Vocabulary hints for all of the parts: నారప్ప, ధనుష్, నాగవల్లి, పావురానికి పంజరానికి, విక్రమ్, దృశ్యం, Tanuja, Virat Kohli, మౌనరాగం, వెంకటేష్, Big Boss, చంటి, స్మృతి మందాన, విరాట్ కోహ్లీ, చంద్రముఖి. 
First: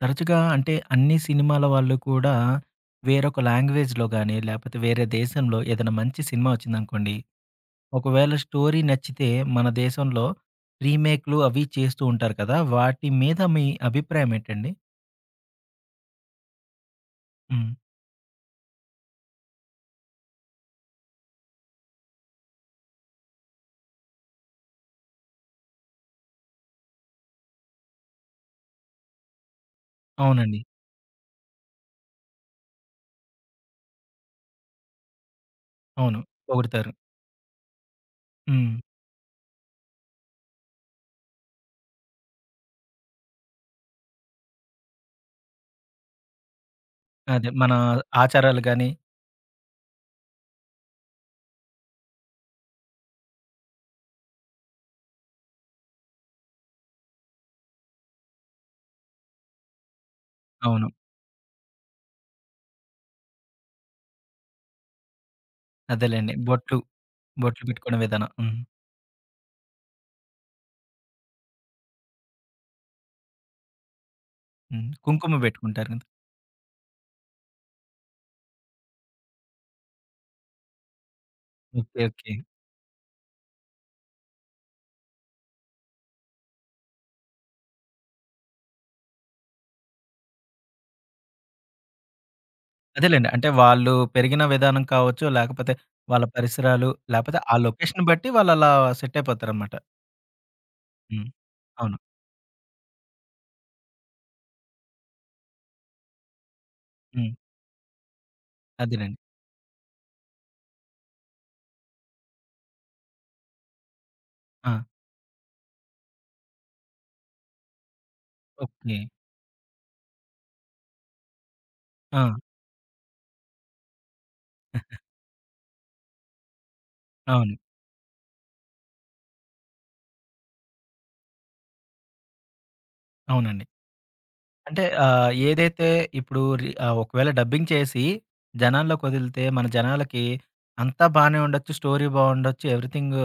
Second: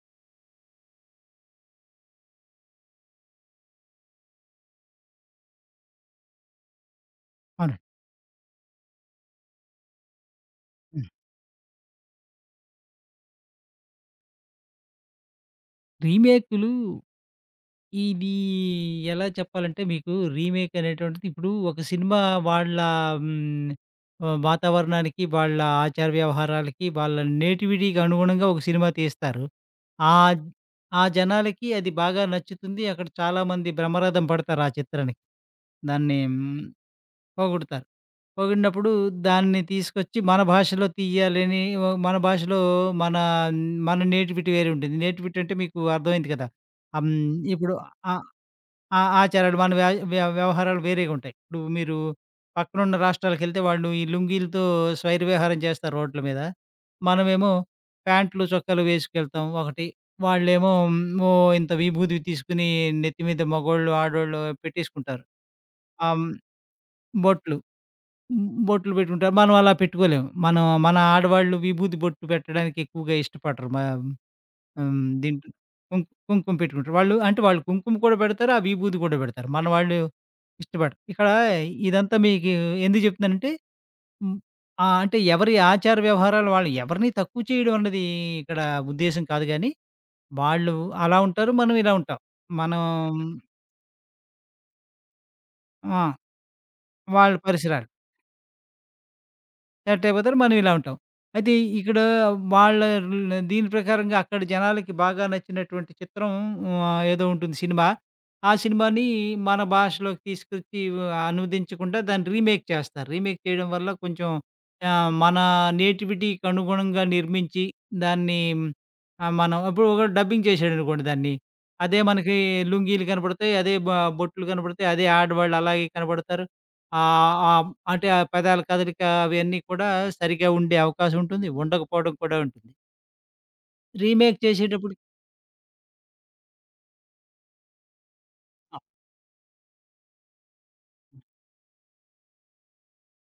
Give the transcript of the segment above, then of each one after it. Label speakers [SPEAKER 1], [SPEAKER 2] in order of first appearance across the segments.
[SPEAKER 1] తరచుగా అంటే అన్ని సినిమాల వాళ్ళు కూడా వేరొక లాంగ్వేజ్‌లో గాని, లేపోతే వేరే దేశంలో ఏదైనా మంచి సినిమా వచ్చిందనుకోండి.
[SPEAKER 2] అవునండి.
[SPEAKER 1] ఒకవేళ స్టోరీ నచ్చితే మన దేశంలో
[SPEAKER 2] హ్మ్.
[SPEAKER 1] రీమేక్‌లు అవి చేస్తూ ఉంటారు కదా! వాటి మీద మీ అభిప్రాయం ఏంటండి?
[SPEAKER 2] రీమేకులు
[SPEAKER 1] హ్మ్.
[SPEAKER 2] ఇది ఎలా చెప్పాలంటే మీకు రీమేక్ అనేటువంటిది ఇప్పుడు ఒక సినిమా వాళ్ళ హ్మ్, వాతావరణానికి, వాళ్ళ ఆచార వ్యవహారాలకి, వాళ్ళ నేటివిటీకి అనుగుణంగా ఒక సినిమా తీస్తారు. ఆహ్,
[SPEAKER 1] అవునండి.
[SPEAKER 2] ఆ జనాలకి అది బాగా నచ్చుతుంది. అక్కడ చాలామంది బ్రహ్మరథం పడతారు ఆ చిత్రానికి.
[SPEAKER 1] అవును.
[SPEAKER 2] దాన్ని హ్మ్,
[SPEAKER 1] పొగుడుతారు.
[SPEAKER 2] పోగొడతారు.
[SPEAKER 1] హ్మ్.
[SPEAKER 2] పోగొట్టినప్పుడు దాన్ని తీసుకొచ్చి మన భాషలో తీయాలని ఓ మన భాషలో మన మన నేటివిటీ వేరే ఉంటుంది. నేటివిటీ అంటే మీకు అర్థమైంది కదా! హ్మ్.
[SPEAKER 1] అదే మన
[SPEAKER 2] ఇప్పుడు ఆ
[SPEAKER 1] ఆచారాలు గాని
[SPEAKER 2] ఆ ఆచారాలు మన వ్య వ్య వ్యవహారాలు వేరేగా ఉంటాయి. ఇప్పుడు మీరు పక్కనున్న రాష్ట్రాలకెళ్తే వాళ్ళు ఈ లుంగీలతో స్వైర విహారం చేస్తారు రోడ్ల మీద. మనమేమో ప్యాంట్లు, చొక్కాలు వేసుకెళ్తాం ఒకటి. వాళ్ళేమో
[SPEAKER 1] అవును.
[SPEAKER 2] మ్, ఓ ఇంత విభూది తీసుకొని నెత్తి మీద మగోళ్ళు, ఆడోళ్ళు పెట్టేసుకుంటారు. ఆహ్, హ్మ్.
[SPEAKER 1] అదేలెండి. బొట్లు,
[SPEAKER 2] బొట్లు.
[SPEAKER 1] బొట్లు పెట్టుకునే విధానం. హ్మ్.
[SPEAKER 2] బొట్లు పెట్టుకుంటారు. మనం అలా పెట్టుకోలేము. మనం మన ఆడవాళ్ళు విభూది బొట్టు పెట్టడానికి ఎక్కువగా ఇష్టపడరు. మా
[SPEAKER 1] హ్మ్.
[SPEAKER 2] హ్మ్.
[SPEAKER 1] కుంకుమ
[SPEAKER 2] దీంట్లో
[SPEAKER 1] పెట్టుకుంటారు,
[SPEAKER 2] కుం
[SPEAKER 1] కదా.
[SPEAKER 2] కుంకుమ పెట్టుకుంటారు. వాళ్ళు అంటే వాళ్ళు కుంకుమ కూడా పెడతారు. ఆ విభూది కూడా పెడతారు. మన వాళ్ళు ఇష్టపడరు. ఇక్కడ
[SPEAKER 1] ఓకే.
[SPEAKER 2] ఇదంతా
[SPEAKER 1] ఓకే.
[SPEAKER 2] మీకు ఎందుకు చెప్తున్నానంటే హ్మ్. అంటే ఎవరి ఆచార వ్యవహారాలు వాళ్ళు ఎవరిని తక్కువ చేయడం అన్నది ఇక్కడ ఉద్దేశ్యం కాదు గానీ, వాళ్ళు అలా ఉంటారు. మనం ఇలా ఉంటాం. మనం
[SPEAKER 1] అదేలెండి. అంటే వాళ్ళు పెరిగిన విధానం కావచ్చు, లేకపోతే
[SPEAKER 2] ఆ!
[SPEAKER 1] వాళ్ళ పరిసరాలు,
[SPEAKER 2] వాళ్ళ
[SPEAKER 1] లేకపోతే ఆ
[SPEAKER 2] పరిసరాలు.
[SPEAKER 1] లొకేషన్ బట్టి వాళ్ళలా సెట్ అయిపోతారనమాట.
[SPEAKER 2] సెట్ అయిపోతారు. మనం ఇలా ఉంటాం.
[SPEAKER 1] హ్మ్.
[SPEAKER 2] అయితే
[SPEAKER 1] అవును.
[SPEAKER 2] ఇక్కడ వాళ్ళ దీని ప్రకారంగా అక్కడ జనాలకి బాగా నచ్చినటువంటి చిత్రం ఏదో
[SPEAKER 1] హ్మ్.
[SPEAKER 2] ఉంటుంది సినిమా. ఆ సినిమాని
[SPEAKER 1] అదేనండి.
[SPEAKER 2] మన భాషలోకి తీసుకొచ్చి ఆ, అనువదించకుండా దాన్ని రీమేక్ చేస్తారు. రీమేక్ చేయడం వల్ల కొంచెం
[SPEAKER 1] ఆ!
[SPEAKER 2] మన నేటివిటీకి అనుగుణంగా నిర్మించి దాన్ని
[SPEAKER 1] ఓకే.
[SPEAKER 2] మనం ఇప్పుడు ఒకడు డబ్బింగ్ చేశాడనుకోండి దాన్ని. అదే
[SPEAKER 1] ఆ!
[SPEAKER 2] మనకి లుంగీలు కనపడతాయి. అదే బ బొట్లు కనపడతాయి. అదే ఆడవాళ్ళు అలాగే కనపడతారు. ఆహ్,
[SPEAKER 1] అవును.
[SPEAKER 2] ఆహ్, అంటే ఆ పెదాల కదలిక అవన్నీ కూడా సరిగ్గా ఉండే అవకాశం ఉంటుంది. ఉండకపోవడం కూడా ఉంటుంది.
[SPEAKER 1] అవునండి.
[SPEAKER 2] రీమేక్
[SPEAKER 1] అంటే
[SPEAKER 2] చేసేటప్పటికి
[SPEAKER 1] ఏదైతే ఇప్పుడు ఒకవేళ డబ్బింగ్ చేసి
[SPEAKER 2] ఆ!
[SPEAKER 1] జనాల్లోకి వదిలితే, మన జనాలకి అంతా బానే ఉండొచ్చు. స్టోరీ బావుండొచ్చు. ఎవ్రీథింగ్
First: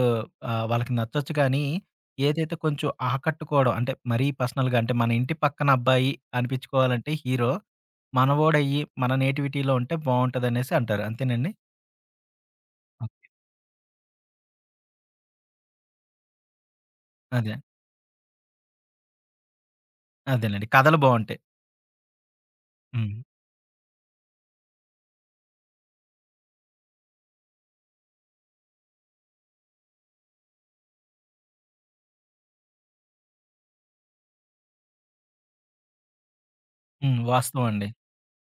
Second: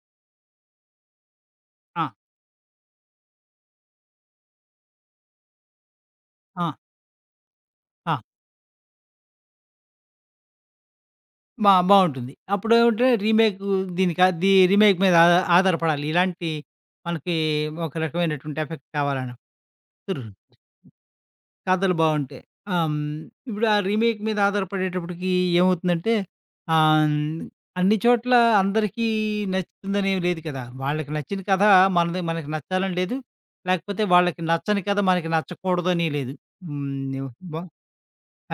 [SPEAKER 1] వాళ్ళకి నచ్చొచ్చు కానీ,
[SPEAKER 2] ఆ!
[SPEAKER 1] ఏదైతే కొంచెం ఆకట్టుకోవడం అంటే మరీ పర్సనల్‌గా అంటే మన ఇంటి పక్కన అబ్బాయి
[SPEAKER 2] ఆ!
[SPEAKER 1] అనిపించుకోవాలంటే హీరో,
[SPEAKER 2] ఆ!
[SPEAKER 1] మనవోడయ్యి మన నేటివిటీలో ఉంటే బావుంటదనేసి అంటారు. అంతేనండి?
[SPEAKER 2] బా బావుంటుంది.
[SPEAKER 1] ఆ!
[SPEAKER 2] అప్పుడేమంటే రీమేక్ దీనికి ఆహ్, దీ రీమేక్ మీద ఆధారపడాలి. ఇలాంటి మనకి
[SPEAKER 1] అదే.
[SPEAKER 2] ఒక రకమైనటువంటి ఎఫెక్ట్ కావాలన్నప్పుడు.
[SPEAKER 1] అదేనండి. కథలు బావుంటాయి.
[SPEAKER 2] కథలు బావుంటాయి. ఆ! హ్మ్.
[SPEAKER 1] హ్మ్.
[SPEAKER 2] ఇప్పుడు ఆ రీమేక్ మీద ఆధారపడేటప్పటికి ఏమవుతుందంటే ఆహ్, హ్మ్. అన్ని చోట్ల అందరికీ నచ్చుతుందనేమి లేదు కదా! వాళ్ళకి నచ్చిన కథ మనది మనకి నచ్చాలని లేదు. లేకపోతే వాళ్ళకి నచ్చని కథ మనకి నచ్చకూడదని లేదు.
[SPEAKER 1] హ్మ్.
[SPEAKER 2] హ్మ్. బ
[SPEAKER 1] వాస్తవం అండి.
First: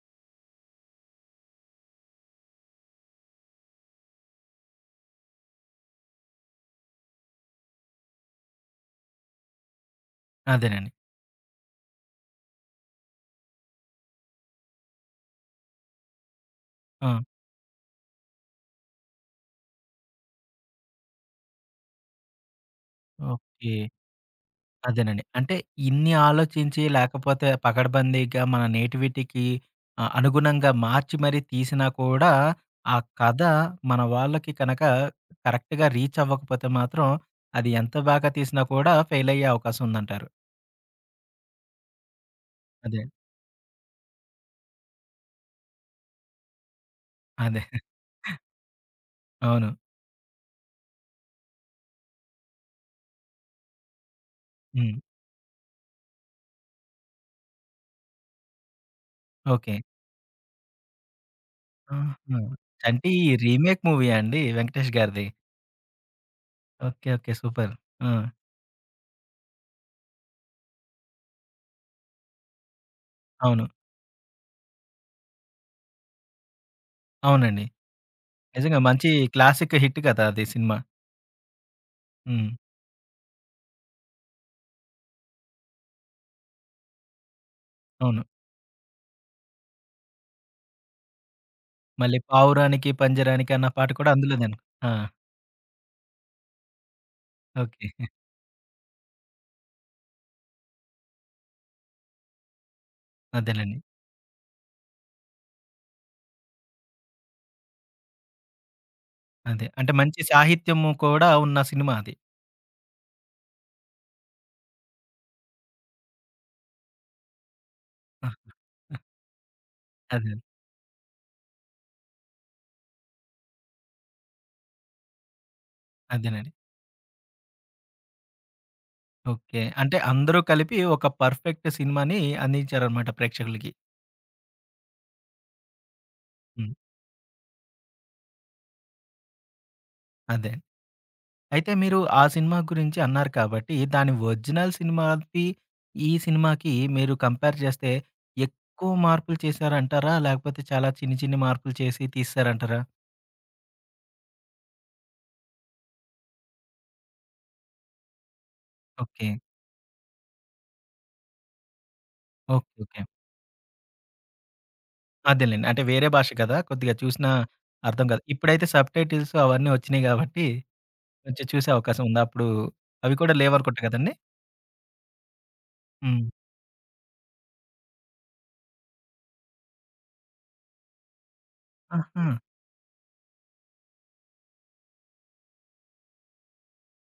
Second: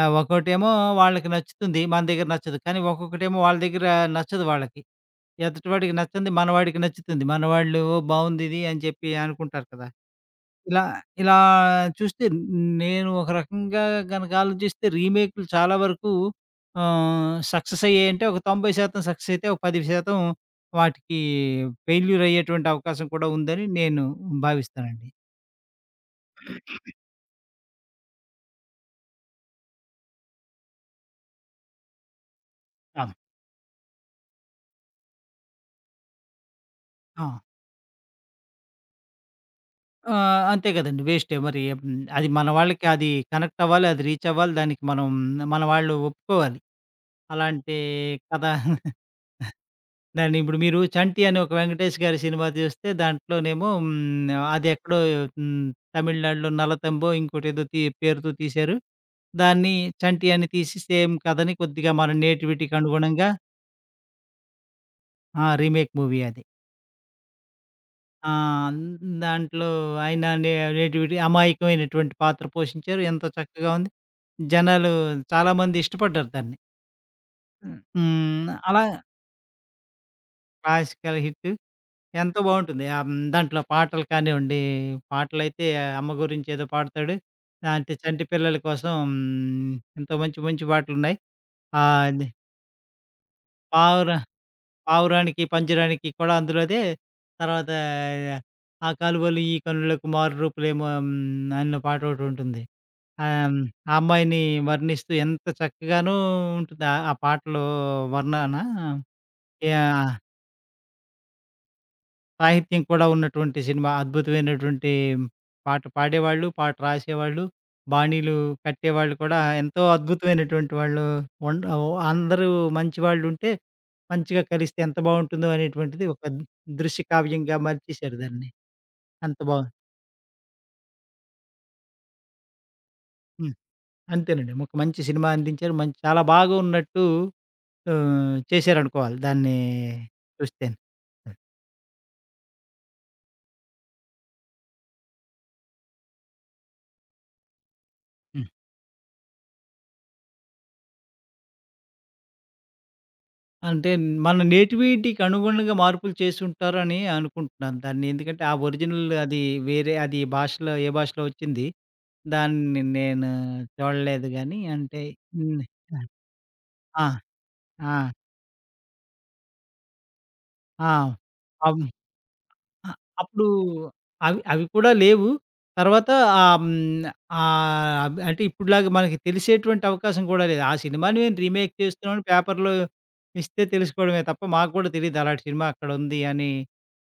[SPEAKER 2] ఆ! ఒక్కోటేమో వాళ్ళకి నచ్చుతుంది. మన దగ్గర నచ్చదు. కానీ ఒక్కొక్కటేమో వాళ్ళ దగ్గర నచ్చదు వాళ్ళకి. ఎదుటివాడికి నచ్చంది మనవాడికి నచ్చుతుంది. మనవాళ్ళు "ఓ బావుందిది" అని చెప్పి అనుకుంటారు కదా! ఇలా
[SPEAKER 1] అదేనండి.
[SPEAKER 2] ఇలా చూస్తే నేను ఒక రకంగా గనక ఆలోచిస్తే రీమేక్‌లు చాలా వరకు
[SPEAKER 1] ఆ!
[SPEAKER 2] సక్సెస్ అయ్యాయంటే ఒక 90% సక్సెస్ అయితే ఒక 10% వాటికి ఫెయిల్యూర్ అయ్యేటువంటి అవకాశం కూడా ఉందని
[SPEAKER 1] ఓకే.
[SPEAKER 2] నేను భావిస్తానండి.
[SPEAKER 1] అదేనండి. అంటే ఇన్ని ఆలోచించి లేకపోతే పకడ్బందీగా మన నేటివిటీకి అనుగుణంగా మార్చి మరీ తీసినా కూడా ఆ
[SPEAKER 2] అవును.
[SPEAKER 1] కథ మన వాళ్ళకి కనక కరెక్ట్‌గా రీచ్ అవ్వకపోతే మాత్రం
[SPEAKER 2] ఆ!
[SPEAKER 1] అది ఎంత బాగా తీసినా కూడా ఫెయిల్ అయ్యే అవకాశం ఉందంటారు.
[SPEAKER 2] అంతే కదండీ వేస్టే మరి అది మన వాళ్ళకి
[SPEAKER 1] అదే.
[SPEAKER 2] అది కనెక్ట్ అవ్వాలి. అది రీచ్ అవ్వాలి. దానికి మనం మన వాళ్ళు ఒప్పుకోవాలి.
[SPEAKER 1] అదే.
[SPEAKER 2] అలాంటి కథ
[SPEAKER 1] అవును.
[SPEAKER 2] దాన్ని ఇప్పుడు మీరు 'చంటి' అని ఒక వెంకటేష్ గారి సినిమా చూస్తే దాంట్లోనేమో అది
[SPEAKER 1] హ్మ్.
[SPEAKER 2] ఎక్కడో హ్మ్, తమిళనాడులో 'నలతంబో' ఇంకోటేదో పేరుతో తీశారు. దాన్ని
[SPEAKER 1] ఓకే.
[SPEAKER 2] 'చంటి' అని తీసి సేమ్ కథని కొద్దిగా మన
[SPEAKER 1] ఆహా!
[SPEAKER 2] నేటివిటీకి
[SPEAKER 1] 'చంటి'
[SPEAKER 2] అనుగుణంగా
[SPEAKER 1] రీమేక్ మూవీయా అండి వెంకటేష్ గారిది?
[SPEAKER 2] రీమేక్ మూవీ అది.
[SPEAKER 1] ఓకే. ఓకే. సూపర్. ఆ!
[SPEAKER 2] ఆ! దాంట్లో ఆయన నే నేటివిటీ అమాయకమైనటువంటి పాత్ర పోషించారు. ఎంతో
[SPEAKER 1] అవును.
[SPEAKER 2] చక్కగా ఉంది. జనాలు చాలామంది ఇష్టపడ్డారు దాన్ని.
[SPEAKER 1] అవునండి.
[SPEAKER 2] హ్మ్. హ్మ్.
[SPEAKER 1] నిజంగా
[SPEAKER 2] అలా
[SPEAKER 1] మంచి క్లాసిక్ హిట్ కదా అది సినిమా!
[SPEAKER 2] క్లాసికల్ హిట్ ఎంతో
[SPEAKER 1] హ్మ్.
[SPEAKER 2] బావుంటుంది. ఆహ్, హ్మ్. దాంట్లో పాటలు కానివ్వండి, పాటలైతే అమ్మ గురించి ఏదో పాడతాడు. అంటే
[SPEAKER 1] అవును.
[SPEAKER 2] చంటి పిల్లల కోసం ఎంతో మంచి మంచి పాటలున్నాయి.
[SPEAKER 1] మళ్ళీ
[SPEAKER 2] అది
[SPEAKER 1] 'పావురానికి పంజరానికి' అన్న పాట
[SPEAKER 2] పావుర
[SPEAKER 1] కూడా అందులోదేనా? ఆ!
[SPEAKER 2] పావురానికి, పంజరానికి కూడా అందులోదే. తర్వాత
[SPEAKER 1] ఓకే.
[SPEAKER 2] ఆ కాలువలు ఈ కనులకు మారు రూపులేమో అన్న పాటోకటుంటుంది. ఆహ్, హ్మ్.
[SPEAKER 1] అదేనండి.
[SPEAKER 2] ఆ అమ్మాయిని వర్ణిస్తూ ఎంత చక్కగానూ ఉంటుంది. ఆ ఆ పాటలో వర్ణన.
[SPEAKER 1] అదే. అంటే
[SPEAKER 2] యాహ్!
[SPEAKER 1] మంచి సాహిత్యము కూడా ఉన్న సినిమా అది.
[SPEAKER 2] సాహిత్యం కూడా ఉన్నటువంటి సినిమా. అద్భుతమైనటువంటి పాట పాడేవాళ్ళు, పాట రాసేవాళ్ళు,
[SPEAKER 1] ఆ!
[SPEAKER 2] బాణీలు కట్టేవాళ్ళు కూడా ఎంతో
[SPEAKER 1] అదే.
[SPEAKER 2] అద్భుతమైనటువంటి వాళ్ళు ఉండ అందరూ మంచి వాళ్ళుంటే, మంచిగా కలిస్తే ఎంత బావుంటుందో అనేటువంటిది ఒక
[SPEAKER 1] అదేనండి.
[SPEAKER 2] దృశ్య కావ్యంగా మలిచేశారు దాన్ని. అంత
[SPEAKER 1] ఓకే.
[SPEAKER 2] బావుంది.
[SPEAKER 1] అంటే అందరూ కలిపి ఒక పర్ఫెక్ట్ సినిమాని అందించారనమాట
[SPEAKER 2] హ్మ్.
[SPEAKER 1] ప్రేక్షకులకి.
[SPEAKER 2] అంతేనండి. ఒక మంచి సినిమా అందించారు. మంచి చాలా
[SPEAKER 1] హ్మ్.
[SPEAKER 2] బాగున్నట్టు చేశారనుకోవాలి దాన్ని
[SPEAKER 1] అదే.
[SPEAKER 2] చూస్తేను.
[SPEAKER 1] అయితే మీరు ఆ సినిమా గురించి అన్నారు కాబట్టి, దాని ఒరిజినల్ సినిమాకి, ఈ సినిమాకి మీరు కంపేర్ చేస్తే
[SPEAKER 2] హ్మ్.
[SPEAKER 1] ఎక్కువ మార్పులు చేశారంటారా? లేకపోతే చాలా చిన్ని చిన్ని మార్పులు చేసి తీసేసారంటారా?
[SPEAKER 2] అంటే మన నేటివిటీకి అనుగుణంగా మార్పులు చేసుంటారని అనుకుంటున్నాను. దాన్ని ఎందుకంటే ఆ ఒరిజినల్
[SPEAKER 1] ఓకే.
[SPEAKER 2] అది వేరే అది భాషలో ఏ భాషలో వచ్చింది.
[SPEAKER 1] ఓకే.
[SPEAKER 2] దాన్ని
[SPEAKER 1] ఓకే.
[SPEAKER 2] నేను చూడలేదు గానీ అంటే హ్మ్.
[SPEAKER 1] అదేలెండి. అంటే వేరే భాష కదా! కొద్దిగా
[SPEAKER 2] ఆ!
[SPEAKER 1] చూసినా అర్థం
[SPEAKER 2] ఆ!
[SPEAKER 1] కాదు. ఇప్పుడైతే సబ్‌టైటిల్స్ అవన్నీ వచ్చినియి గాబట్టి,
[SPEAKER 2] ఆ!
[SPEAKER 1] కొంచెం
[SPEAKER 2] ఆ!
[SPEAKER 1] చూసే
[SPEAKER 2] అం
[SPEAKER 1] అవకాశం ఉంది. అప్పుడు
[SPEAKER 2] ఆ!
[SPEAKER 1] అవి కూడా
[SPEAKER 2] అప్పుడు
[SPEAKER 1] లేవనుకుంటా గదండీ!
[SPEAKER 2] అవి అవి కూడా లేవు. తర్వాత
[SPEAKER 1] హ్మ్.
[SPEAKER 2] ఆహ్, హ్మ్, అంటే ఇప్పుడులాగా మనకి తెలిసేటువంటి అవకాశం కూడా లేదు. ఆ సినిమాని మేము రీమేక్ చేస్తున్నామని
[SPEAKER 1] ఆహా!
[SPEAKER 2] పేపర్‌లో ఇస్తే తెలుసుకోవడమే తప్ప మాకు కూడా తెలీదు అలాంటి సినిమా అక్కడుంది అని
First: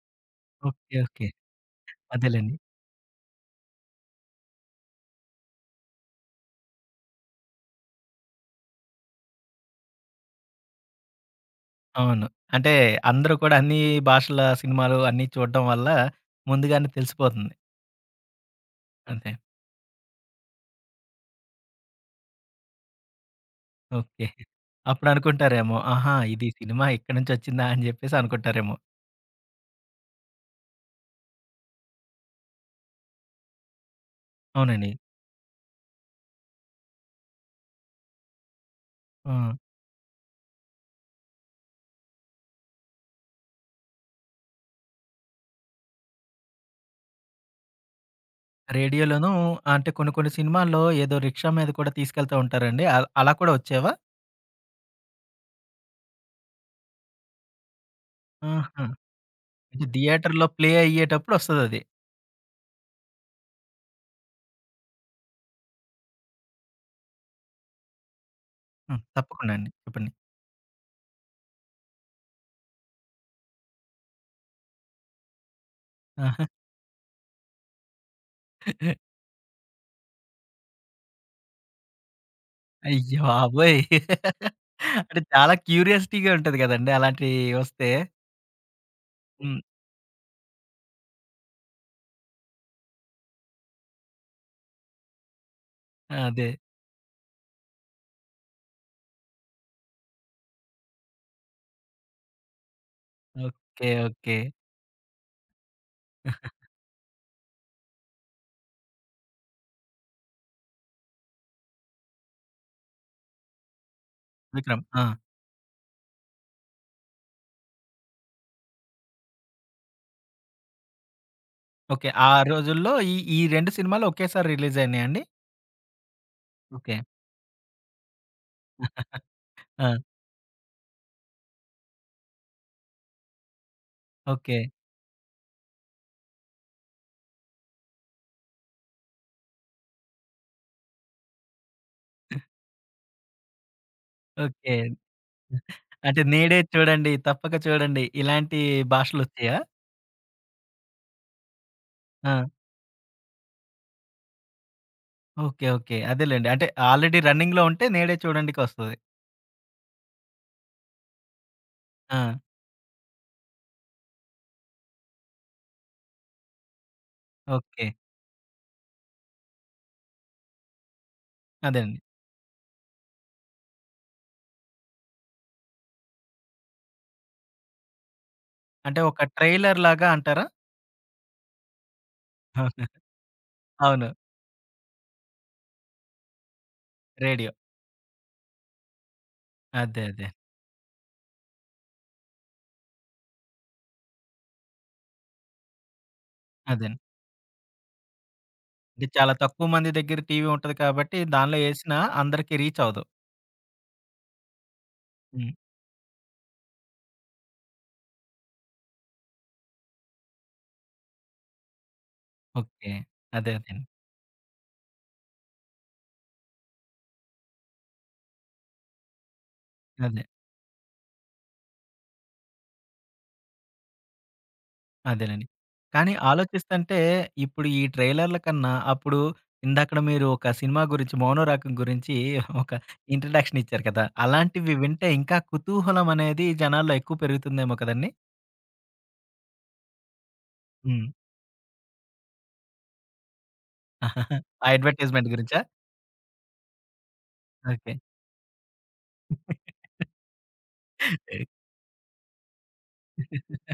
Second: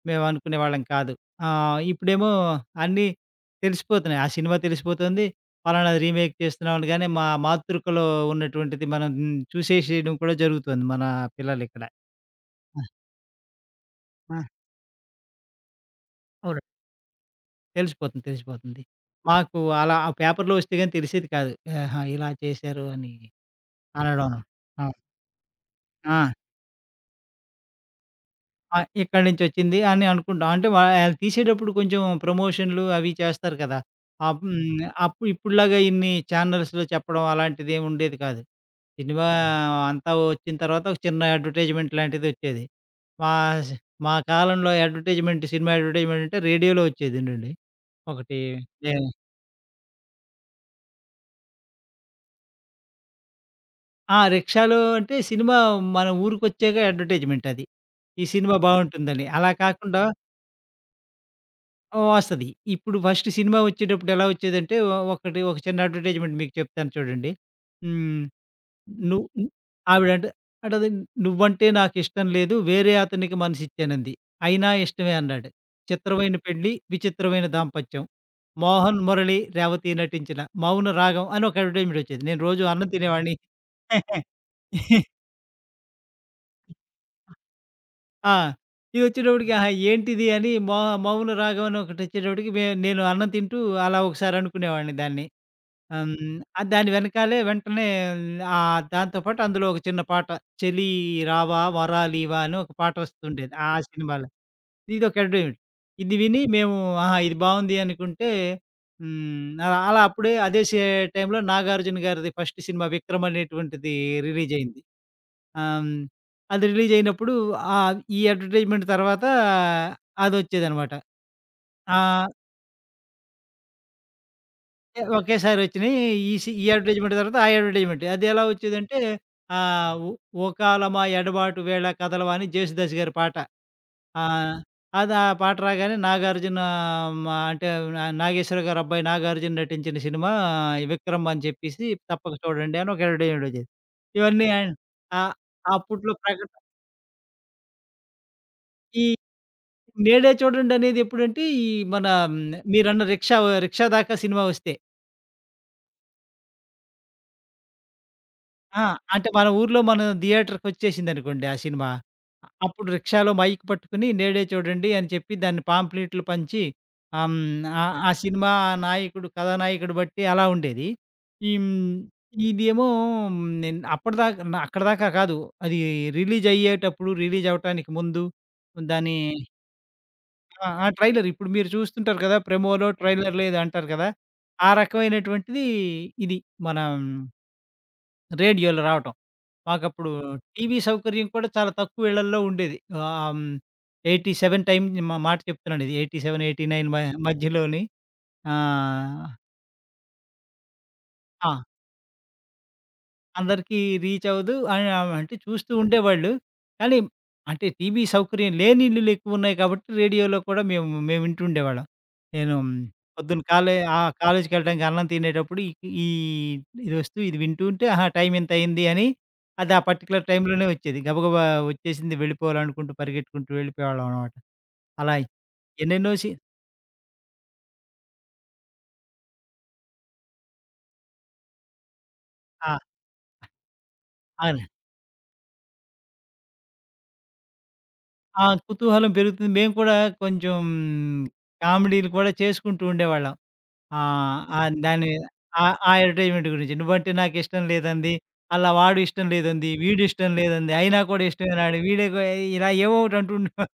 [SPEAKER 2] మేము అనుకునేవాళ్ళం
[SPEAKER 1] ఓకే.
[SPEAKER 2] కాదు.
[SPEAKER 1] ఓకే.
[SPEAKER 2] ఇప్పుడేమో
[SPEAKER 1] అదేలెండి.
[SPEAKER 2] అన్నీ తెలిసిపోతున్నాయి. ఆ సినిమా తెలిసిపోతుంది. పలానాది రీమేక్ చేస్తున్నాం అనగానే మా మాతృకలో ఉన్నటువంటిది మనం చూసేసేయడం కూడా జరుగుతుంది మన పిల్లలిక్కడ.
[SPEAKER 1] అవును. అంటే
[SPEAKER 2] ఆ!
[SPEAKER 1] అందరూ కూడా అన్ని భాషల
[SPEAKER 2] ఆ!
[SPEAKER 1] సినిమాలు అన్నీ చూడడం వల్ల
[SPEAKER 2] అవునండి.
[SPEAKER 1] ముందుగానే తెలిసిపోతుంది.
[SPEAKER 2] తెలిసిపోతుంది.
[SPEAKER 1] అంతే.
[SPEAKER 2] మాకు అలా ఆ పేపర్‌లో వస్తే గాని తెలిసేది కాదు. ఆహా! ఇలా చేశారు అని
[SPEAKER 1] ఓకే.
[SPEAKER 2] అనడం. ఆ!
[SPEAKER 1] అప్పుడనుకుంటారేమో, ఆహా!
[SPEAKER 2] ఆ!
[SPEAKER 1] ఇది సినిమా ఇక్కడి నుంచొచ్చిందా అని జెప్పేసి అనుకుంటారేమో.
[SPEAKER 2] ఆ! ఇక్కడి నుంచొచ్చింది అని అనుకుంటాం. అంటే ఆళ్ళు తీసేటప్పుడు కొంచెం ప్రమోషన్‌లు అవి చేస్తారు కదా! ఆహ్, హ్మ్.
[SPEAKER 1] అవునండి.
[SPEAKER 2] అప్పుడు ఇప్పుడులాగా ఇన్ని ఛానల్స్‌లో చెప్పడం అలాంటిదేమి ఉండేది కాదు. సినిమా
[SPEAKER 1] ఆ!
[SPEAKER 2] అంతా వచ్చిన తర్వాత ఒక చిన్న అడ్వర్టైజ్‌మెంట్ లాంటిదొచ్చేది. మా స్ మా కాలంలో అడ్వర్టైజ్‌మెంట్ సినిమా అడ్వర్టైజ్‌మెంట్ అంటే రేడియోలో వచ్చేదండి. ఒకటి నే
[SPEAKER 1] రేడియోలోనూ అంటే కొన్ని కొన్ని సినిమాల్లో ఏదో రిక్షా మీద కూడా తీసుకెళ్తా ఉంటారండి. అలా కూడా వచ్చేవా?
[SPEAKER 2] ఆ! రిక్షాలో అంటే సినిమా మన ఊరికొచ్చాక అడ్వర్టైజ్‌మెంట్ అది. ఈ సినిమా
[SPEAKER 1] ఆహా!
[SPEAKER 2] బావుంటుందని. అలా
[SPEAKER 1] అంటే
[SPEAKER 2] కాకుండా
[SPEAKER 1] థియేటర్‌లో ప్లే అయ్యేటప్పుడు వస్తదది.
[SPEAKER 2] వస్తది. ఇప్పుడు ఫస్ట్ సినిమా వచ్చేటప్పుడు ఎలా వచ్చేదంటే ఒ ఒకటి ఒక చిన్న అడ్వర్టైజ్‌మెంట్ మీకు చెప్తాను చూడండి. హ్మ్.
[SPEAKER 1] హ్మ్.
[SPEAKER 2] ను
[SPEAKER 1] తప్పకుండా అండి, చెప్పండి.
[SPEAKER 2] ఆవిడంట అంటది "నువ్వంటే నాకిష్టం లేదు. వేరే అతనికి మనసిచ్చానంది. అయినా ఇష్టమే" అన్నాడు. "చిత్రమైన
[SPEAKER 1] ఆహా!
[SPEAKER 2] పెళ్లి, విచిత్రమైన దాంపత్యం. మోహన్, మురళి, రేవతి నటించిన మౌన రాగం" అని ఒక అడ్వర్టైజ్‌మెంట్ వచ్చేది. నేను రోజు అన్నం
[SPEAKER 1] అయ్య
[SPEAKER 2] తినేవాడిని.
[SPEAKER 1] బాబోయ్! అంటే చాలా క్యూరియాసిటీగా ఉంటది గదండీ అలాంటివి వస్తే!
[SPEAKER 2] ఆ! ఇదొచ్చేటప్పటికి
[SPEAKER 1] హ్మ్.
[SPEAKER 2] ఆహా! ఏంటిది అని మౌన రాగం అని ఒకటొచ్చేటప్పటికి నేను అన్నం తింటూ అలా ఒకసారి అనుకునేవాడిని దాన్ని.
[SPEAKER 1] అదే.
[SPEAKER 2] దాని వెనకాలే వెంటనే దాంతో పాటు అందులో ఒక చిన్న పాట 'చెలి 'రావా వరాలివా' అని ఒక పాట వస్తుండేది ఆ
[SPEAKER 1] ఓకే.
[SPEAKER 2] సినిమాలో.
[SPEAKER 1] ఓకే.
[SPEAKER 2] ఇదొక అడ్వెంట్. ఇది విని మేము ఆహా! ఇది బావుంది అనుకుంటే అలా అలా అప్పుడే అదే సే టైంలో నాగార్జున గారిది ఫస్ట్ సినిమా 'విక్రమ్' అనేటువంటిది రిలీజయింది.
[SPEAKER 1] 'విక్రమ్.' ఆ!
[SPEAKER 2] ఆహ్, హ్మ్. అది రిలీజ్ అయినప్పుడు ఈ అడ్వర్టైజ్‌మెంట్ తర్వాత అదొచ్చేదనమాట.
[SPEAKER 1] ఓకే. ఆ
[SPEAKER 2] ఆహ్,
[SPEAKER 1] రోజుల్లో ఈ ఈ 2 సినిమాలు ఒకేసారి రిలీజ్ అయినాయండి?
[SPEAKER 2] ఒకేసారి వచ్చినయి. ఈ
[SPEAKER 1] ఓకే.
[SPEAKER 2] అడ్వర్టైజ్‌మెంట్ తర్వాత ఆ అడ్వర్టైజ్‌మెంట్. అదెలా వచ్చేదంటే
[SPEAKER 1] ఆ!
[SPEAKER 2] ఆహ్, "ఉ ఓ కాలమా ఎడబాటు వేళ కదలవా" అని జేసుదాస్ గారి పాట. ఆ!
[SPEAKER 1] ఓకే.
[SPEAKER 2] అది ఆ పాట రాగానే నాగార్జున మా అంటే నా నాగేశ్వర గారి అబ్బాయి నాగార్జున నటించిన సినిమా 'విక్రమ్' అని చెప్పేసి "తప్పక చూడండి" అని ఒక అడ్వర్టైజ్‌మెంట్ వచ్చేది. ఇవన్నీ ఆయన
[SPEAKER 1] ఓకే.
[SPEAKER 2] ఆహ్, అప్పట్లో
[SPEAKER 1] అంటే నేడే చూడండి, తప్పక చూడండి ఇలాంటి
[SPEAKER 2] ఈ
[SPEAKER 1] భాషలొచ్చాయా?
[SPEAKER 2] 'మేడే చూడండి' అనేది ఎప్పుడంటే ఈ మన హ్మ్,
[SPEAKER 1] ఆ!
[SPEAKER 2] మీరన్న రిక్షా రిక్షా దాకా సినిమా వస్తే.
[SPEAKER 1] ఓకే. ఓకే. అదేలెండి. అంటే ఆల్రెడీ రన్నింగ్‌లో ఉంటే నేడే
[SPEAKER 2] ఆ!
[SPEAKER 1] చూడండికొస్తది.
[SPEAKER 2] అంటే మన ఊర్లో మన థియేటర్‌కొచ్చేసిందనుకోండి ఆ సినిమా.
[SPEAKER 1] ఆ!
[SPEAKER 2] అప్పుడు రిక్షాలో మైక్ పట్టుకొని 'నేడే చూడండి' అని చెప్పి దాన్ని పాంప్లెట్లు పంచి ఆహ్, హ్మ్,
[SPEAKER 1] ఓకే.
[SPEAKER 2] ఆ సినిమా ఆ నాయకుడు, కథానాయకుడు బట్టి అలా ఉండేది. ఈ హ్మ్,
[SPEAKER 1] అదేనండి.
[SPEAKER 2] ఇదేమో నేను అప్పటిదాకా అక్కడిదాకా కాదు. అది రిలీజ్ అయ్యేటప్పుడు రిలీజ్ అవ్వటానికి ముందు
[SPEAKER 1] అంటే
[SPEAKER 2] దాని
[SPEAKER 1] ఒక ట్రైలర్ లాగా అంటారా?
[SPEAKER 2] ఆ! ఆ! ట్రైలర్. ఇప్పుడు మీరు చూస్తుంటారు కదా!
[SPEAKER 1] అవును.
[SPEAKER 2] ప్రోమోలో, ట్రైలర్‌లో ఏదో అంటారు కదా!
[SPEAKER 1] అవును.
[SPEAKER 2] ఆ రకమైనటువంటిది ఇది మన
[SPEAKER 1] రేడియో.
[SPEAKER 2] రేడియోలో రావటం.
[SPEAKER 1] అదే.
[SPEAKER 2] మాకప్పుడు
[SPEAKER 1] అదే.
[SPEAKER 2] టీవీ సౌకర్యం కూడా చాలా తక్కువ ఇళ్లల్లో ఉండేది. ఆహ్, హ్మ్, 87 టైమ్ మా మాట చెప్తున్నాను ఇది. 87, 89
[SPEAKER 1] అదేనండి.
[SPEAKER 2] మ మధ్యలోని.
[SPEAKER 1] అంటే
[SPEAKER 2] ఆహ్,
[SPEAKER 1] చాలా తక్కువ మంది దగ్గర టీవీ ఉంటది కాబట్టి
[SPEAKER 2] ఆ!
[SPEAKER 1] దానిలో ఏసినా అందరికి రీచ్ అవ్వదు.
[SPEAKER 2] అందరికీ రీచ్ అవ్వదు. అని అంటే
[SPEAKER 1] హ్మ్.
[SPEAKER 2] చూస్తూ ఉండేవాళ్ళు. కానీ అంటే టీవీ సౌకర్యం లేని ఇల్లులు ఎక్కువున్నాయి కాబట్టి రేడియోలో కూడా మేము మేము వింటుండేవాళ్ళం. నేను
[SPEAKER 1] ఓకే.
[SPEAKER 2] పొద్దున
[SPEAKER 1] అదే.
[SPEAKER 2] కాలే
[SPEAKER 1] అదేండి.
[SPEAKER 2] ఆ! కాలేజ్‌కెళ్ళడానికి అన్నం తినేటప్పుడు ఈ ఈ ఇదొస్తూ ఇది వింటూ ఉంటే ఆహా! టైమ్ ఇంతయింది అని అది ఆ
[SPEAKER 1] అదే.
[SPEAKER 2] పర్టిక్యులర్ టైమ్‌లోనే వచ్చేది. గబగబా వచ్చేసింది వెళ్ళిపోవాలనుకుంటూ పరిగెట్టుకుంటూ వెళ్ళిపోయేవాళ్ళం అనమాట. అలా
[SPEAKER 1] అదేనండి.
[SPEAKER 2] ఎన్నెన్నో
[SPEAKER 1] కానీ
[SPEAKER 2] సి
[SPEAKER 1] ఆలోచిస్తంటే ఇప్పుడు ఈ ట్రైలర్‌ల కన్నా అప్పుడు ఇందాకడ మీరు ఒక సినిమా గురించి 'మౌనరాగం' గురించి ఒక
[SPEAKER 2] ఆ!
[SPEAKER 1] ఇంట్రడక్షన్ ఇచ్చారు కదా!
[SPEAKER 2] అవును.
[SPEAKER 1] అలాంటివి వింటే ఇంకా కుతూహలం అనేది జనాల్లో ఎక్కువ పెరుగుతుందేమో కదండీ!
[SPEAKER 2] కుతూహలం పెరుగుతుంది. మేము కూడా కొంచెం
[SPEAKER 1] హ్మ్.
[SPEAKER 2] కామెడీలు కూడా చేసుకుంటూ ఉండేవాళ్ళం. ఆ!
[SPEAKER 1] ఆ
[SPEAKER 2] ఆహ్, దాని
[SPEAKER 1] అడ్వర్‌టైజ్‌మెంట్ గురించా?
[SPEAKER 2] ఆ ఆ అడ్వర్టైజ్‌మెంట్ గురించి. "నువ్వంటే నాకిష్టం
[SPEAKER 1] ఓకే.
[SPEAKER 2] లేదంది." అలా వాడు ఇష్టం లేదంది. వీడు ఇష్టం లేదంది. అయినా కూడా ఇష్టమేనాడు. వీడే గో ఇలా ఏవో ఒకటి అంటూ ఉండేవారు.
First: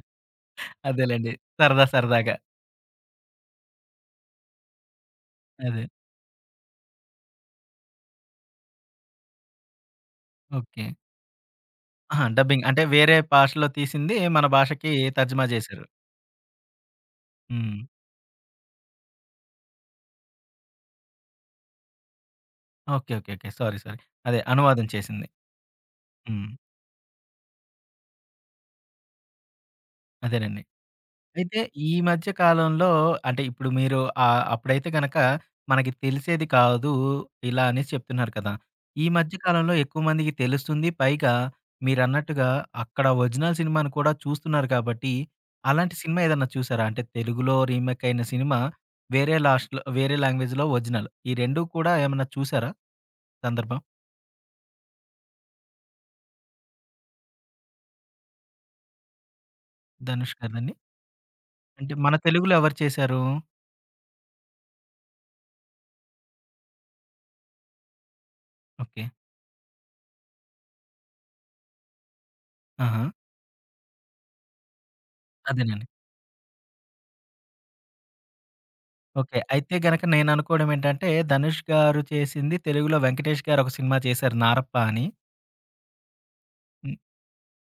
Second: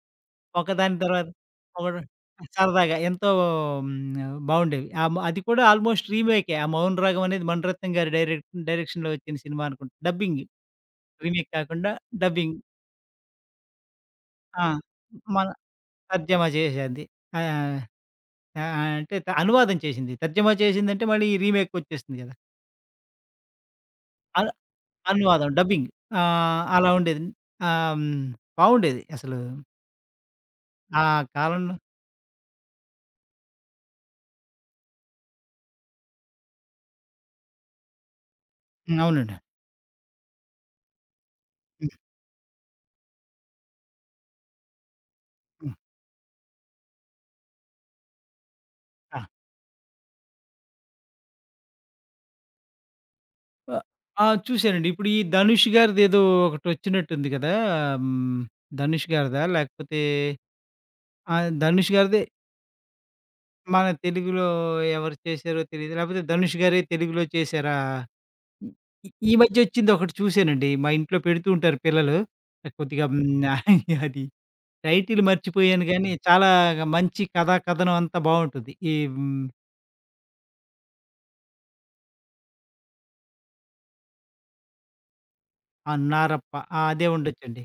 [SPEAKER 2] ఒకదాని తర్వాత
[SPEAKER 1] అదేలెండి. సరదా
[SPEAKER 2] ఒకటి
[SPEAKER 1] సరదాగా.
[SPEAKER 2] సరదాగా ఎంతో బావుండేవి. ఆ! మ అది కూడా
[SPEAKER 1] అదే.
[SPEAKER 2] ఆల్‌మోస్ట్ రీమేకే. ఆ 'మౌనరాగం' అనేది మణిరత్నం గారి డైరెక్షన్‌లో వచ్చిన సినిమా అనుకుంటా. డబ్బింగ్.
[SPEAKER 1] ఓకే.
[SPEAKER 2] రీమేక్ కాకుండా
[SPEAKER 1] ఆహా!
[SPEAKER 2] డబ్బింగ్.
[SPEAKER 1] డబ్బింగ్ అంటే వేరే భాషలో తీసింది మన
[SPEAKER 2] ఆ!
[SPEAKER 1] భాషకి తర్జుమా
[SPEAKER 2] మన
[SPEAKER 1] జేశారు.
[SPEAKER 2] తర్జమా చేసేది. ఆహ్,
[SPEAKER 1] హ్మ్.
[SPEAKER 2] ఆహ్, అంటే అనువాదం చేసింది. తర్జమా చేసిందంటే మళ్ళీ రీమేక్‌కొచ్చేస్తుంది కదా!
[SPEAKER 1] Okay. Okay. Okay. Sorry. Sorry. అదే
[SPEAKER 2] అల
[SPEAKER 1] అనువాదం చేసింది.
[SPEAKER 2] అనువాదం. డబ్బింగ్.
[SPEAKER 1] హ్మ్.
[SPEAKER 2] అలా ఉండేది. ఆహ్, హ్మ్. బావుండేది అసలు.
[SPEAKER 1] అదేనండి.
[SPEAKER 2] ఆ
[SPEAKER 1] అయితే
[SPEAKER 2] కాలంలో
[SPEAKER 1] ఈ మధ్య కాలంలో అంటే ఇప్పుడు మీరు అప్పుడైతే గనక మనకి తెలిసేది కాదు. ఇలా అనేసి చెప్తున్నారు కదా! ఈ మధ్య
[SPEAKER 2] అవునండి.
[SPEAKER 1] కాలంలో ఎక్కువ మందికి తెలుస్తుంది. పైగా
[SPEAKER 2] హ్మ్.
[SPEAKER 1] మీరన్నట్టుగా అక్కడ ఒరిజినల్ సినిమాను కూడా చూస్తున్నారు కాబట్టి,
[SPEAKER 2] హ్మ్.
[SPEAKER 1] అలాంటి సినిమా ఏదన్నా చూసారా? అంటే తెలుగులో రీమేక్ అయిన సినిమా
[SPEAKER 2] ఆ!
[SPEAKER 1] వేరే లాస్ట్‌లో వేరే లాంగ్వేజ్‌లో ఒరిజినల్. ఈ 2 కూడా ఏమన్నా చూసారా? సందర్భం
[SPEAKER 2] ఆహ్, ఆ! చూసానండి. ఇప్పుడు ఈ 'ధనుష్' గారిదేదో ఒకటొచ్చినట్టుంది కదా! హ్మ్. 'ధనుష్' గారిదా? లేకపోతే
[SPEAKER 1] ధనుష్ గారిదండి.
[SPEAKER 2] ఆ!
[SPEAKER 1] అంటే
[SPEAKER 2] 'ధనుష్'
[SPEAKER 1] మన
[SPEAKER 2] గారిదే
[SPEAKER 1] తెలుగులో ఎవరు చేశారు?
[SPEAKER 2] మన తెలుగులో ఎవరు చేశారో తెలీదు. లేకపోతే 'ధనుష్' గారే తెలుగులో చేశారా?
[SPEAKER 1] ఓకే.
[SPEAKER 2] ఈ ఈ ఈ మధ్య ఒచ్చిందొకటి చూసానండి. మా ఇంట్లో పెడుతూ ఉంటారు పిల్లలు.
[SPEAKER 1] ఆహా!
[SPEAKER 2] కొద్దిగా అది టైటిల్
[SPEAKER 1] అదేనండి.
[SPEAKER 2] మర్చిపోయాను గానీ, చాలా మంచి కథా కథనం అంతా బావుంటుంది.
[SPEAKER 1] ఓకే. అయితే గనక నేననుకోవడం ఏంటంటే, 'ధనుష్' గారు చేసింది తెలుగులో 'వెంకటేష్' గారు ఒక సినిమా చేశారు 'నారప్ప' అని.
[SPEAKER 2] ఆ 'నారప్ప',
[SPEAKER 1] హ్మ్.
[SPEAKER 2] అదే ఉండొచ్చండి.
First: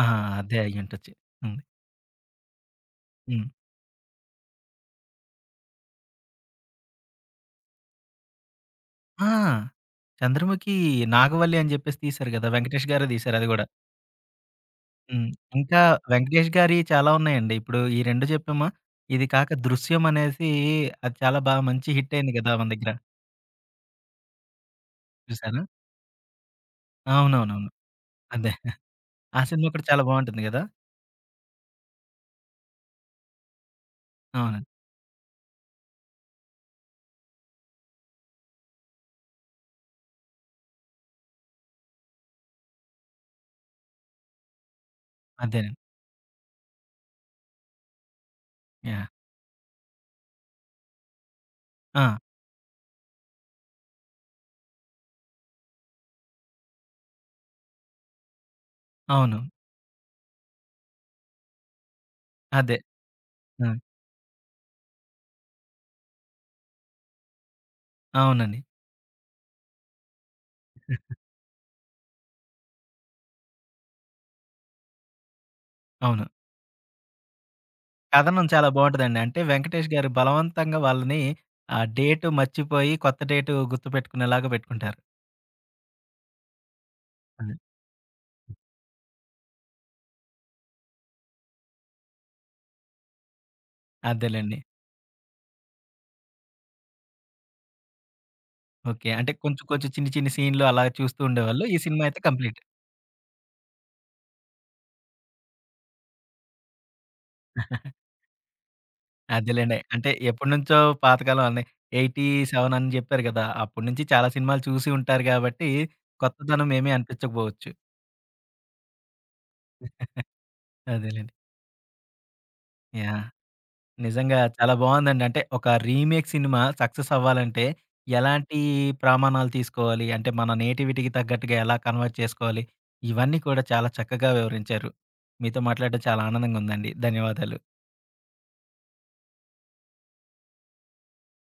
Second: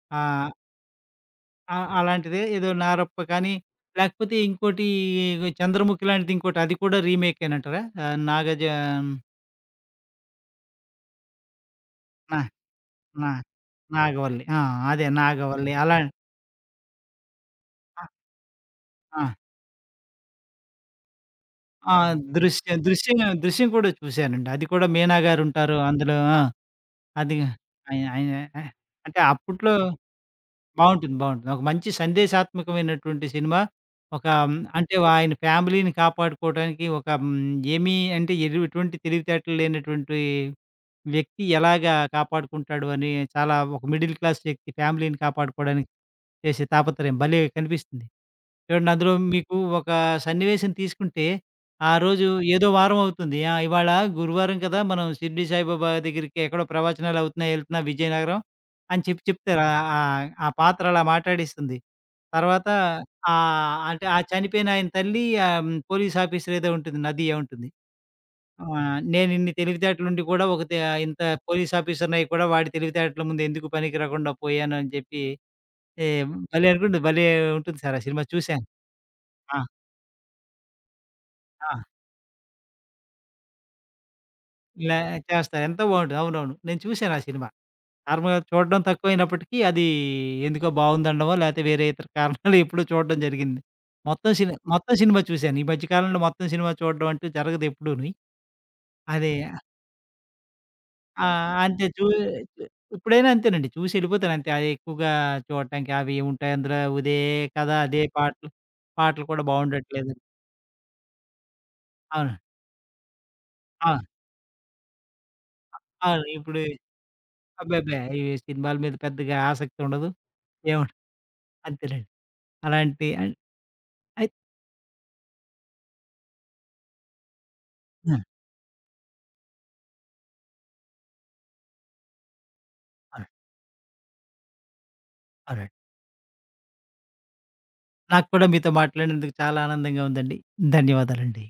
[SPEAKER 1] ఆహా!
[SPEAKER 2] ఆ!
[SPEAKER 1] అదే అయ్యుండొచ్చు. హ్మ్.
[SPEAKER 2] అ అలాంటిదే ఏదో 'నారప్ప'
[SPEAKER 1] హ్మ్.
[SPEAKER 2] కానీ, లేకపోతే ఇంకోటి 'చంద్రముఖి' లాంటిది ఇంకోటి అది కూడా రీమేకేనంటారా? ఆహ్, నాగజ
[SPEAKER 1] ఆ! 'చంద్రముఖి', 'నాగవల్లి' అని జెప్పేసి తీశారు
[SPEAKER 2] నా
[SPEAKER 1] గదా! 'వెంకటేష్' గారే
[SPEAKER 2] నా
[SPEAKER 1] తీశారు అది గూడా.
[SPEAKER 2] 'నాగవల్లి' అదే
[SPEAKER 1] హ్మ్.
[SPEAKER 2] 'నాగవల్లి'
[SPEAKER 1] ఇంకా
[SPEAKER 2] అలా
[SPEAKER 1] 'వెంకటేష్' గారియి చాలా ఉన్నాయండి. ఇప్పుడు ఈ
[SPEAKER 2] ఆ!
[SPEAKER 1] 2 చెప్పామా,
[SPEAKER 2] ఆ!
[SPEAKER 1] ఇది కాక 'దృశ్యం' అనేసి అది చాలా మంచి
[SPEAKER 2] ఆ!
[SPEAKER 1] హిట్ అయింది గదా మన
[SPEAKER 2] 'దృశ్యం',
[SPEAKER 1] దగ్గర!
[SPEAKER 2] 'దృశ్యం' కూడా చూశానండి. అది కూడా మీనా
[SPEAKER 1] చూసారా?
[SPEAKER 2] గారుంటారు అందులో. అది
[SPEAKER 1] అవునవునవును.
[SPEAKER 2] ఆయన ఆయన
[SPEAKER 1] అదే.
[SPEAKER 2] అంటే
[SPEAKER 1] ఆ సినిమా
[SPEAKER 2] అప్పట్లో
[SPEAKER 1] కూడా చాలా బావుంటుంది గదా!
[SPEAKER 2] బావుంటుంది. బావుంటుంది. ఒక మంచి సందేశాత్మకమైనటువంటి సినిమా.
[SPEAKER 1] అవును.
[SPEAKER 2] అంటే ఆయన ఫ్యామిలీని కాపాడుకోవడానికి ఒక హ్మ్, ఏమీ అంటే ఎరు ఎటువంటి తెలివితేటలు లేనటువంటి వ్యక్తి ఎలాగా కాపాడుకుంటాడు అని చాలా ఒక మిడిల్ క్లాస్ వ్యక్తి ఫ్యామిలీని
[SPEAKER 1] అదేనండి.
[SPEAKER 2] కాపాడుకోవడానికి చేసే తాపత్రయం భలే కనిపిస్తుంది. చూడండి
[SPEAKER 1] యాహ్!
[SPEAKER 2] అందులో మీకు ఒక సన్నివేశం తీసుకుంటే, ఆ
[SPEAKER 1] ఆ!
[SPEAKER 2] రోజు ఏదో వారం అవుతుంది. ఇవాళ గురువారం కదా! మనం షిరిడి సాయిబాబా దగ్గరికి ఎక్కడో ప్రవచనాలు అవుతున్నాయి, ఎళ్తున్నా విజయనగరం అని చెప్పి
[SPEAKER 1] అవును.
[SPEAKER 2] చెప్తారు. ఆహ్, ఆహ్, ఆ పాత్ర అలా మాట్లాడిస్తుంది. తర్వాత
[SPEAKER 1] అదే. ఆ!
[SPEAKER 2] అంటే ఆ చనిపోయిన ఆయన తల్లి పోలీస్ ఆఫీసర్ ఏదో ఉంటుంది. నదియా ఉంటుంది.
[SPEAKER 1] అవునండి.
[SPEAKER 2] నేను ఇన్ని తెలివితేటలుండి కూడా ఒక తే ఇంత పోలీస్ ఆఫీసర్‌నయి కూడా వాడి తెలివితేటల ముందు ఎందుకు పనికి రాకుండా పోయాను అని చెప్పి, ఏ
[SPEAKER 1] అవును.
[SPEAKER 2] భలే అనుకుంటుంది. భలే ఉంటుంది సార్ ఆ సినిమా
[SPEAKER 1] కథనం
[SPEAKER 2] చూసాను.
[SPEAKER 1] చాలా బావుంటదండి. అంటే
[SPEAKER 2] ఆ!
[SPEAKER 1] 'వెంకటేష్' గారు బలవంతంగా వాళ్ళని
[SPEAKER 2] ఆ!
[SPEAKER 1] ఆ డేట్ మర్చిపోయి కొత్త డేట్ గుర్తుపెట్టుకునేలాగా
[SPEAKER 2] ఇలా
[SPEAKER 1] పెట్టుకుంటారు.
[SPEAKER 2] చేస్తారు. ఎంతో బావుంటది. అవునవును. నేను చూసాను ఆ సినిమా.
[SPEAKER 1] అదే.
[SPEAKER 2] నార్మల్‌గా చూడడం తక్కువైనప్పటికీ అది ఎందుకో బావుందనడమో, లేతే వేరే ఇతర కారణాలు ఎప్పుడో చూడడం జరిగింది.
[SPEAKER 1] అదేలెండి.
[SPEAKER 2] మొత్తం సినిమా చూసాను. ఈ మధ్య కాలంలో మొత్తం సినిమా చూడడం అంటూ జరగదు ఎప్పుడూని.
[SPEAKER 1] ఓకే.
[SPEAKER 2] అదే
[SPEAKER 1] అంటే కొంచెం కొంచెం చిన్ని చిన్ని సీన్‌లు అలా చూస్తూ
[SPEAKER 2] ఆ!
[SPEAKER 1] ఉండేవాళ్ళు. ఈ
[SPEAKER 2] అంతే
[SPEAKER 1] సినిమా
[SPEAKER 2] చూ
[SPEAKER 1] అయితే కంప్లీట్.
[SPEAKER 2] చూ- ఇప్పుడైనా అంతేనండి. చూసి ఎళ్ళిపోతాను అంతే. అది ఎక్కువగా చూడటానికి అవి ఉంటాయి అందులో ఇదే కథ, అదే పాటలు. పాటలు కూడా
[SPEAKER 1] అదేలెండి. అంటే
[SPEAKER 2] బావుండట్లేదు.
[SPEAKER 1] ఎప్పటినుంచో పాతకాలం అని
[SPEAKER 2] అవును.
[SPEAKER 1] 87 అని చెప్పారు కదా!
[SPEAKER 2] ఆ!
[SPEAKER 1] అప్పటినుంచి చాలా సినిమాలు చూసి ఉంటారు కాబట్టి
[SPEAKER 2] అవును.
[SPEAKER 1] కొత్తదనం ఏమీ అనిపించకపోవచ్చు.
[SPEAKER 2] అబ్బెబ్బే! ఈ సినిమాల మీద పెద్దగా ఆసక్తి ఉండదు. ఏముండదు.
[SPEAKER 1] అదేలెండి.
[SPEAKER 2] అంతేనండి. అలాంటి
[SPEAKER 1] యాహ్!
[SPEAKER 2] అన్ అయి
[SPEAKER 1] నిజంగా చాలా బావుందండి. అంటే ఒక రీమేక్ సినిమా సక్సెస్ అవ్వాలంటే
[SPEAKER 2] హ్మ్.
[SPEAKER 1] ఎలాంటి ప్రమాణాలు తీసుకోవాలి? అంటే మన నేటివిటీకి తగ్గట్టుగా ఎలా కన్వర్ట్ చేసుకోవాలి? ఇవన్నీ
[SPEAKER 2] అవునండి.
[SPEAKER 1] కూడా చాలా చక్కగా వివరించారు. మీతో
[SPEAKER 2] అవునండి.
[SPEAKER 1] మాట్లాడడం చాలా ఆనందంగా ఉందండి. ధన్యవాదాలు.
[SPEAKER 2] నాకు కూడా మీతో మాట్లాడినందుకు చాలా ఆనందంగా ఉందండి. ధన్యవాదాలండి.